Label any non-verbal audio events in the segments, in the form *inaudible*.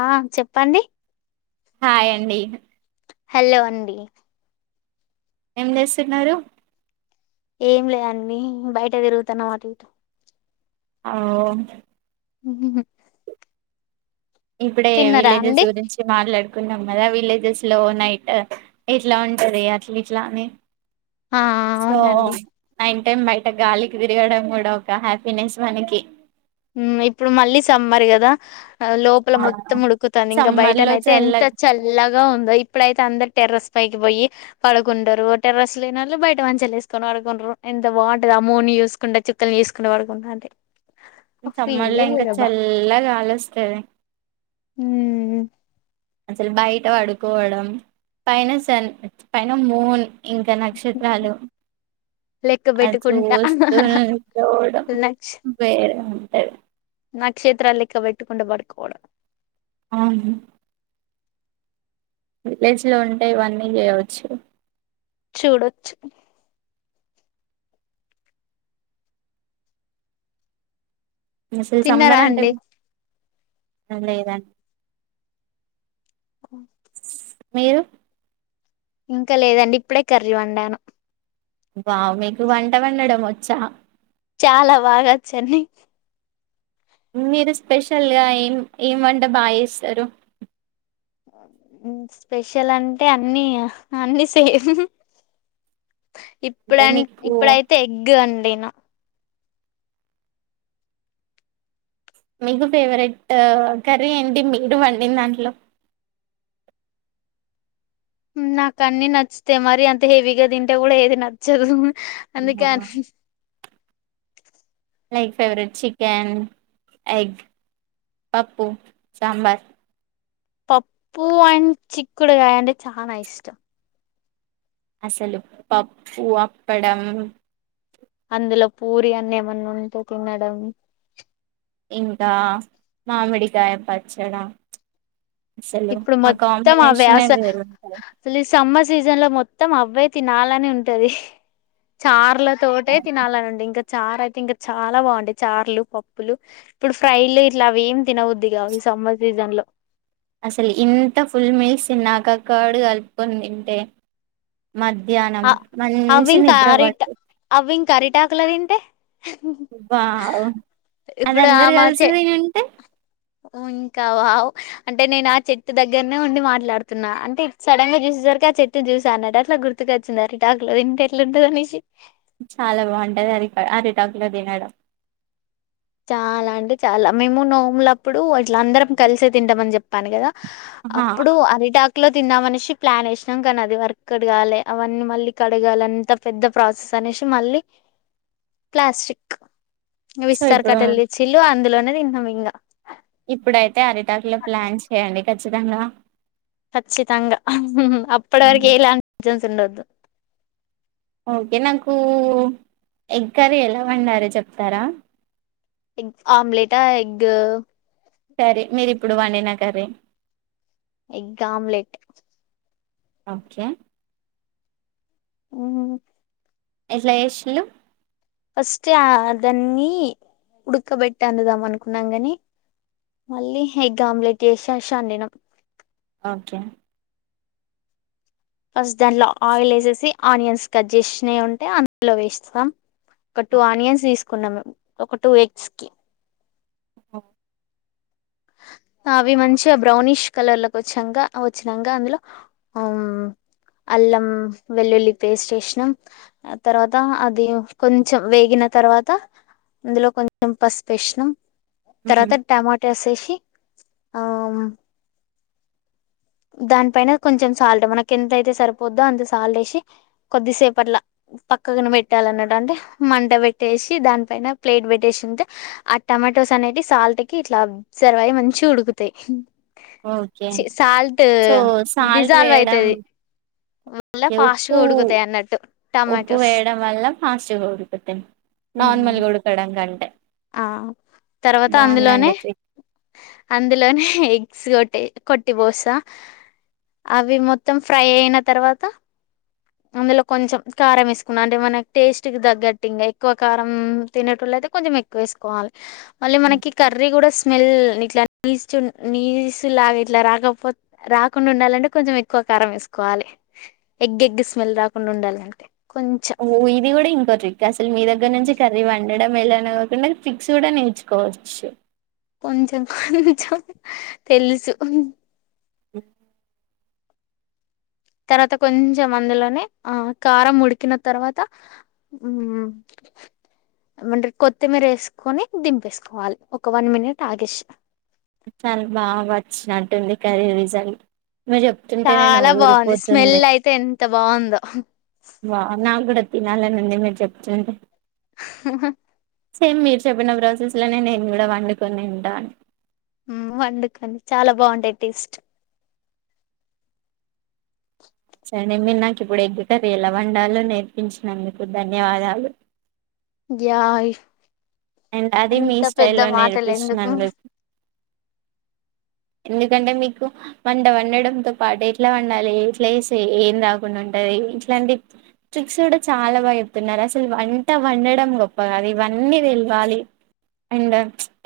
ఆ చెప్పండి హాయ్ అండి హలో అండి ఏం చేస్తున్నారు ఏం లేదండి బయట తిరుగుతున్నాం అటు ఇటు ఓ ఉహుహు ఇప్పుడే విలేజెస్ అండి గురించి మాట్లాడు అనుకున్నాం గదా విలేజెస్ లో నైట్ ఇట్లా ఉంటంది అట్లా ఇట్లా అని ఆ అవునండి అంటే బయట గాలికి తిరగడం కూడా ఒక హ్యాపీనెస్ మనకి ఉ ఇప్పుడు మళ్ళీ సమ్మర్ గదా లోపల ఆ మొత్తం ఉడుకుతంది ఇంకా సమ్మర్ బయటన లో అయితే చల్ల ఎంత చల్లగా ఉందో ఇప్పుడైతే అందరు టెర్రస్ పైకి పోయి పడుకుంటరు టెర్రస్ లేనళ్ళు బయట మంచలు ఎసుకొని పడుకుంటరు ఎంత బాగుంటది ఆమూని చూసుకుంటడా చుక్కల్ చూసుకుని పడుకుంటా అంటే ఆ ఫీలే సమ్మలో ఇంకా వేరబ్బా చల్లగాలొస్తది ఉమ్ అసలు బయట వడుకోవడం పైన సన్ పైన మూన్ ఇంకా నక్షత్రాలు లెక్క అది పెట్టుకుంటా చూస్తూ నిద్ర పోవడం వేరే ఉంటది నాక్షేత్రాలెక్క పెట్టుకుంటూ పడుకోవడం అవును విలేజ్ లో ఉంటే ఇవన్నీ జేయవచ్చు చూడొచ్చు ఇంగ అసలు తిన్నారా సమ్మర్ అంటే అండి లేదండి ఓ మీరు ఇంకా లేదండి ఇప్పుడే కర్రీ వండాను వావ్ మీకు వంట వండడం వచ్చా చాలా బాగొచ్చండి మీరు స్పెషల్ గా ఏం ఏం వంట బాగా ఎస్తారు స్పెషల్ అంటే అన్ని ఇగ అన్ని సేమ్ అంటే ఇప్పుడన్ మీకు ఇప్పుడైతే ఎగ్ అండి నా మీకు ఫేవరెట్ కర్రీ ఎంటి మీరు వండిందాంట్లో నాక అన్ని నచ్చుతాయి మరి అంత హెవీగా దింటే గూడా ఏది నచ్చదు అందుకే లైక్ ఫెవరెట్ చికెన్ ఎగ్ పప్పు సాంబార్ పప్పు అండ్ చిక్కుడుగాయ అంటే చానా ఇష్టం అసలు పప్పు, అప్పడం అందులో పూరి అన్న ఏమన్నా ఉంటే తిన్నాడేమో ఇంకా మామిడికాయ పచ్చడ అసలు ఇప్పుడు ఆ మొత్తం అవే కాంబినేషనే అసలు వేరుంటాది ఈ సమ్మర్ సీజన్ లో మొత్తం అవే తినాలని ఉంటది చార్లో తోటే తినాలనుండే ఇంకా చారు అయితే ఇంకా చాలా బాగుండే చార్లు, పప్పులు ఇప్పుడు ఫ్రైలు ఇట్లా అవి ఏం తిన బుద్ధి కావు ఈ సమ్మర్ సీజన్ లో అసలు ఇంత ఫుల్ మీల్స్ తిన్నాక కర్డ్ కలుపుకొని తింటే మధ్యాహ్నం అ అవి మంచి నిద్రవ్వట్టు కుల తింటే వావ్ అది ఇప్పుడు ఆ అందరు మా కలిసి చె తినుంటే ఇంకా వావ్ అంటే నేను ఆ చెట్టు దగ్గరనే ఉండి మాట్లాడుతున్నా అంటే సడన్ గా చూసేసరికి ఆ చెట్టు చూసా అన్నట్టు అట్లా గుర్తు గుర్తుకు వచ్చింది అరిటాకులో తింటే ఎట్లుంటదనేసి చాలా బాగుంటది అరి అరిటాకు లో తినడం చాలా అంటే చాలా మేము నోములప్పుడు అట్లా అందరం కలిసే తింటామని చెప్పాను కదా హా అప్పుడు అరిటాక్ లో తిన్నామనేసి ప్లాన్ వేసినాం కానీ అది వర్క్ ఔట్ కాలే అవన్నీ మళ్ళీ కడగాలి అంత పెద్ద ప్రాసెస్ అనేసి మళ్ళీ ప్లాస్టిక్ సో విస్తర ఇప్పుడు కట్టలు తెచ్చిళ్ళు అందులోనే తిన్నం ఇంగా ఇప్పుడైతే అరిటాకులో ప్లాన్ చేయండి ఖచ్చితంగా ఖచ్చితంగా అప్పటి వరకు హ్మ్. ఎయిలా తన్నదు ఓకే నాకు ఎగ్ కర్రి ఎలా వండారో చెప్తారా ఎగ్ ఆమ్లేటా ఎగ్గు సరే మీరి ఇప్పుడు వండినా కర్రి ఎగ్ ఆమ్లేట్ ఓకే మ్మ్ ఎట్ల చేసిండు ఫస్ట్ అ దన్ని ఉడకబెట్టి అందుదాం అనుకున్నాం కాని మళ్ళీ ఎగ్ ఆమ్లెట్ చేసేశా నేను ఓకే ఫస్ట్ దాంట్లో ఆయిల్ వేసేసి ఆనియన్స్ కట్ చేసినవి ఉంటే అందులో వేస్తాం ఒక టూ ఆనియన్స్ తీసుకున్నాం ఒక టూ ఎగ్స్ కి మ్మ్ అవి మంచిగా బ్రౌనిష్ కలర్లోకి వచ్చాక వచ్చినాక అందులో అల్లం, వెల్లుల్లి పేస్ట్ వేసినాం తర్వాత అది కొంచెం వేగిన తర్వాత అందులో కొంచెం పసుపేసినాం హుహు. తరవాత టమోట ఎషేశి ఆ దానిపైన కొంచెం సాల్ట్ మనకు ఎంతయితే సరిపోద్దో అంత సాల్ట్ వేసి కొద్దిసేపు అట్లా పక్కగా పెట్టాలిన్నట్టు అంటే మంట పెట్టేసి దానిపైన ప్లేట్ పెట్టేసి ఉంటే ఆ టమాటోస్ అనేటి సాల్ట్ కి ఇట్లా సర్వయి మంచి ఉడుకుతాయి ఓకే చి సాల్ట్ సో సాల్ట్ డిజాల్వ్ వేయడం అయితది అలా ఓకే ఉప్పు ఫాస్ట్గా ఉడుకుతాయి అన్నట్టు ఉప్పు టమాటోస్ వేయడం వల్ల ఫాస్ట్గా ఉడికుతాం ఉమ్ నార్మల్గా ఉడకడం కంటే ఆ తర్వాత అందులోనే బాగుందండి ట్రిక్ అందులోనే ఎగ్స్ కొట్టి కొట్టి బోస అవి మొత్తం ఫ్రై అయిన తర్వాత అందులో కొంచెం కారం వేసుకున్నా అంటే మనకి టేస్ట్ క తగ్గట్టు ఇంకా ఎక్కువ కారం తినేటల అయితే కొంచెం ఎక్కువ వేసుకోవాలి మళ్ళీ మనకి కర్రీ కూడా స్మెల్ ఇట్లా నీచు నీచు లాగా ఇట్లా రాకపో రాకుండా ఉండాలంటే కొంచెం ఎక్కువ కారం వేసుకోవాలి ఎగ్ ఎగ్ స్మెల్ రాకుండా ఉండాలింటే ఓ ఇది కూడా ఇంకో రక్ అసలు మీ దగ్గర నుంచి కర్రీ వండి ఉండడం వెళ్ళ అ కాకుండాది ఫిక్స్ కూడా నేర్చుకోవచ్చు కొంచెం కొంచెం తెలుసు అ తర్వాత కొంచెం అందులోనే ఆ కారం ఉడికిన తర్వాత ఏమంట కొత్తిమీర వేసుకొని దింపేసుకోవాలి ఒక వన్ మినిట్ ఆగేసి చాలా బాగా వచ్చినట్టుంది కరీ రీజాలు చాలా బాగుంది స్మెల్ అయితే ఎంత బాగుందో తినాలా నుంది మీరు చెప్తుండి సేమ్ మీరు చెప్పిన ప్రాసెస్ లోనే నేను కూడా వండుకొని ఉంటాను అందుకని చాలా బాగుంటాయి టేస్ట్ సరే మీరు నాకు ఇప్పుడు ఎగ్గట రీల వండాలో నేర్పించినందుకు ధన్యవాదాలు యి అండ్ అది మీ స్టైల్ లో ఎందుకు నేర్పిస్తున్నాను మీకు ఎందుకంటే మీకు వంట వండడంతో పాటు ఎట్లా వండాలి ఎట్లా వే ఏం రాకుండా ఉంటది ఇట్లాంటి స్ట్రిక్స్ కూడా చాలా బాగా చెప్తున్నారు అసలు వంట వండడం గొప్ప కాదు ఇవన్నీ వె బగా అండ్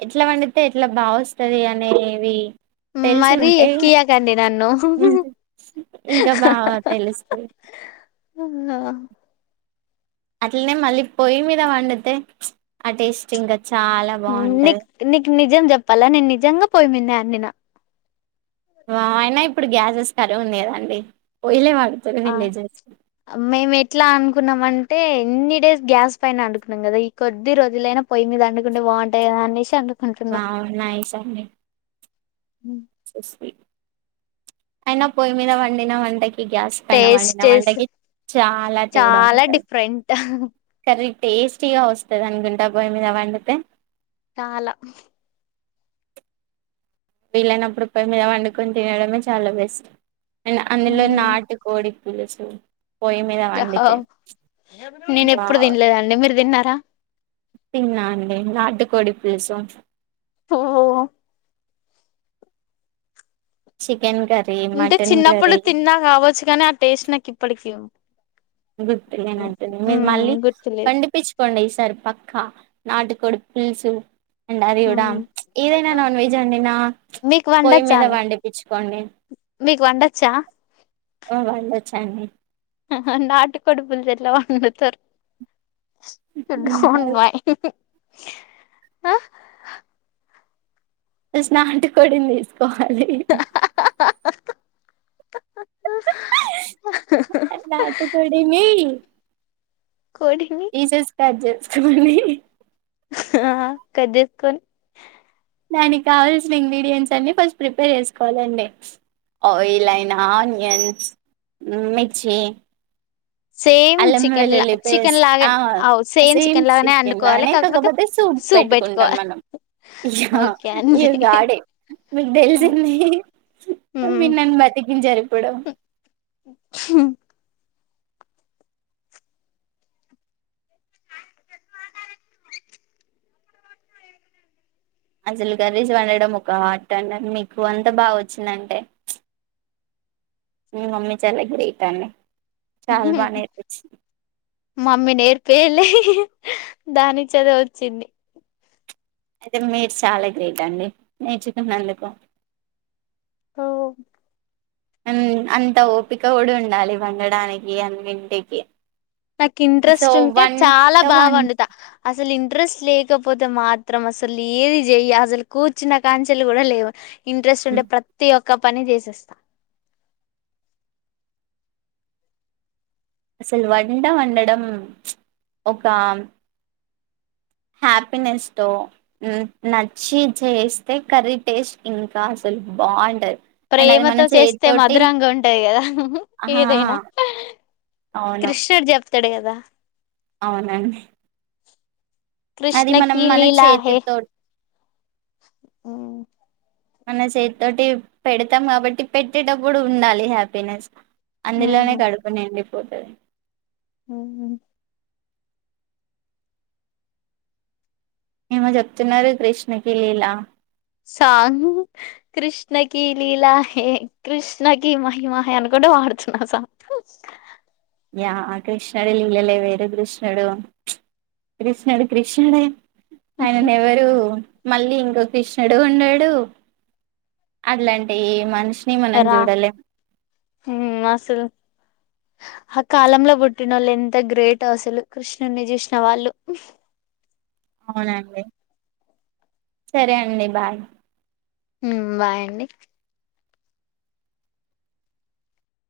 ఎట్లా వండితే ఎట్లా బాగా వస్తుంది అనేవి తెలిసి మరీ ఉంటే ఎక్కియాకండి నన్ను ఇంకా బాగా తెలుస్తది *unintelligible* అట్లనే మళ్ళీ పొయ్యి మీద వండుతే ఆ టేస్ట్ ఇంకా చాలా బాగుంటది నిక్ నీకు నిజం చెప్పాలా నేను నిజంగా పోయి మీదనే అండిన వాహ్ అయినా ఇప్పుడు గ్యాసెస్ కరువ ఉంది కదండి పోయిలే వాళ్ ఆ మేము ఎట్లా అనుకున్నామన్ అంటే ఎన్ని డేస్ గ్యాస్ పైన అండుకున్నాం కదా ఈ కొద్ది రోజులైనా పయ్యి మీద అంకుంటే బాగుంటా కదా అనేసి అండుకుంటున్నాం వావ్ నైస్ అండి ఉమ్ అయినా పోయి మీద వండినా వంటక్ ఈ గ్యాస్ పైన వండిన టేస్ట్ వండకి చాలా తేడా చాలా ఉంటంది డిఫరెంట్ కర్రీ టేస్టీగా వస్తాద్ అనుకుంటా పోయ్ మీద వండుతే చాలా వీళ్ళైనప్పుడు పోయి మీద వండుకొని తినడమే చాలా బెస్ట్ అండ్ అందులో నాటు కోడి *unintelligible* యాహౌ నేను ఎప్పుడు తినలేదండి మీరు తిన్నారా తిన్నాండి నాటుకోడి పులుసు ఓహ్ చిక్ అంటే చిన్నప్పుడు తిన్నా కావచ్చు కాని ఆ టేస్ట్ నాకు ఇప్పటికిీ ఉన్ గుర్తులేనంటుంది మీరు మ్మ్ మళ్ళీ గుర్తులేదు వండిపించుకోండి ఈసారి పక్ క్క నాటుకోడు పుల్సు అండ్ అది కూడా మ్మ్ ఏదైనా నాన్ వెజ్ అండి నా మీకు పొయ్యి వండొచ్చా మీద అండి వండిపించుకోండి మీకు వండొచ్చా చండీ నాటు కోడి పులుసు ఎట్లా వండుతారు యు హ్మ్. డోంట్ మైండ్ ఆ జస్ట్ నాటుకోడినీ తిస్ కావాలి నాటుకోడి నీ కోడిని పీసెస్ కట్ చేస్కో ఆహ్ కట్ చేసుకొని దానికి కావాల్సిన ఇంగ్రీడియంట్స్ అన్ని ఫస్ట్ ప్రిపేర్ చేసుకోవాలండి ఆయిల్ అయినా ఆనియన్స్ మిర్చి సేమ్ అల్లమ్మ చికెన్ లా వెల్లుల్లి చికెన్ పేస్ట్ లాగే ఆ అవు సేమ్ లాగానే చికెన్ వండుకోవాలి లాగానే కాకపోతే సూప్ పెట్టుకుంటాం మనం ఇ ఓకే అండి ఇ గాడే మీకు తెలిసింది మిరు ఉమ్. నన్ను బతికించరు ఇప్పుడు అసలు కర్రీస్ వండడం ఒక ఆర్ట్ అండి మీకు వంట బాగా వచ్చిందంటే మీ మమ్మీ చాల గ్రేట్ అండి చాల బాగా నేర్పించింది మమ్మీ నేర్పేయలే దానికి అదే వచ్చింది అయితే మీరు చాలా గ్రేట్ అండి నేర్చుకున్నందుకు హ అంత ఓపిక కూడా ఉండాలి వండడానికి అన్నింటికి నాకు సో ఇంట్రెస్ట్ ఉంటే చాలా వంట వం బాగువండుతా అసలు ఇంట్రెస్ట్ లేకపోతే మాత్రం అసలు ఏది చెయ్యి అసలు కూర్చిన కాంచెలి కూడా లేవ ఇంట్రెస్ట్ ఉంటే ప్రతి ఒక్క ప క పని చేసేస్తా అసలు వంట వండడం ఒక హ్యాపీనెస్ తో నచ్చి చేస్తే కర్రీ టేస్ట్ ఇంకా అసలు బాగుంటది అండ్ అది మన ప్రేమతో చేస్తే చేతితోటి మధురంగా ఉంటది కదా ఆ ఏదైనా అవును కృష్ణుడు చెప్తాడు కదా దా అవునండి అది మనం కృష్ణకి మన లీలా హే చేతితో అ మన చేతితోటి పెడతాం కాబట్టి పెట్టేటప్పుడు ఉండాలి హ్యాపీనెస్. అందులోనే కడుపునిండి పోతది హుహు ఏమో చెప్తున్నారు కృష్ణకి లీలా సాంగ్ కృష్ణకి లీలా హే, కృష్ణకి మహిమహే అనుకుంటే వాడుతున్నా సాంగ్. యా ఆ కృష్ణుడి లీలలే వేరు, కృష్ణడు కృష్ణడు కృష్ణడే ఆయనను ఎవరు మళ్ళీ ఇంకో కృష్ణుడు ఉండడు, అట్లాంటి మనిషి రా ఉమ్ అసలు ఆ కాలంలో పుట్టినోళ్ళు ఎంత గ్రేట్ అసలు, కృష్ణుని చూసిన వాళ్ళు అవునండి, సరే అండి బాయ్. ఉమ్ బాయ్ అండి.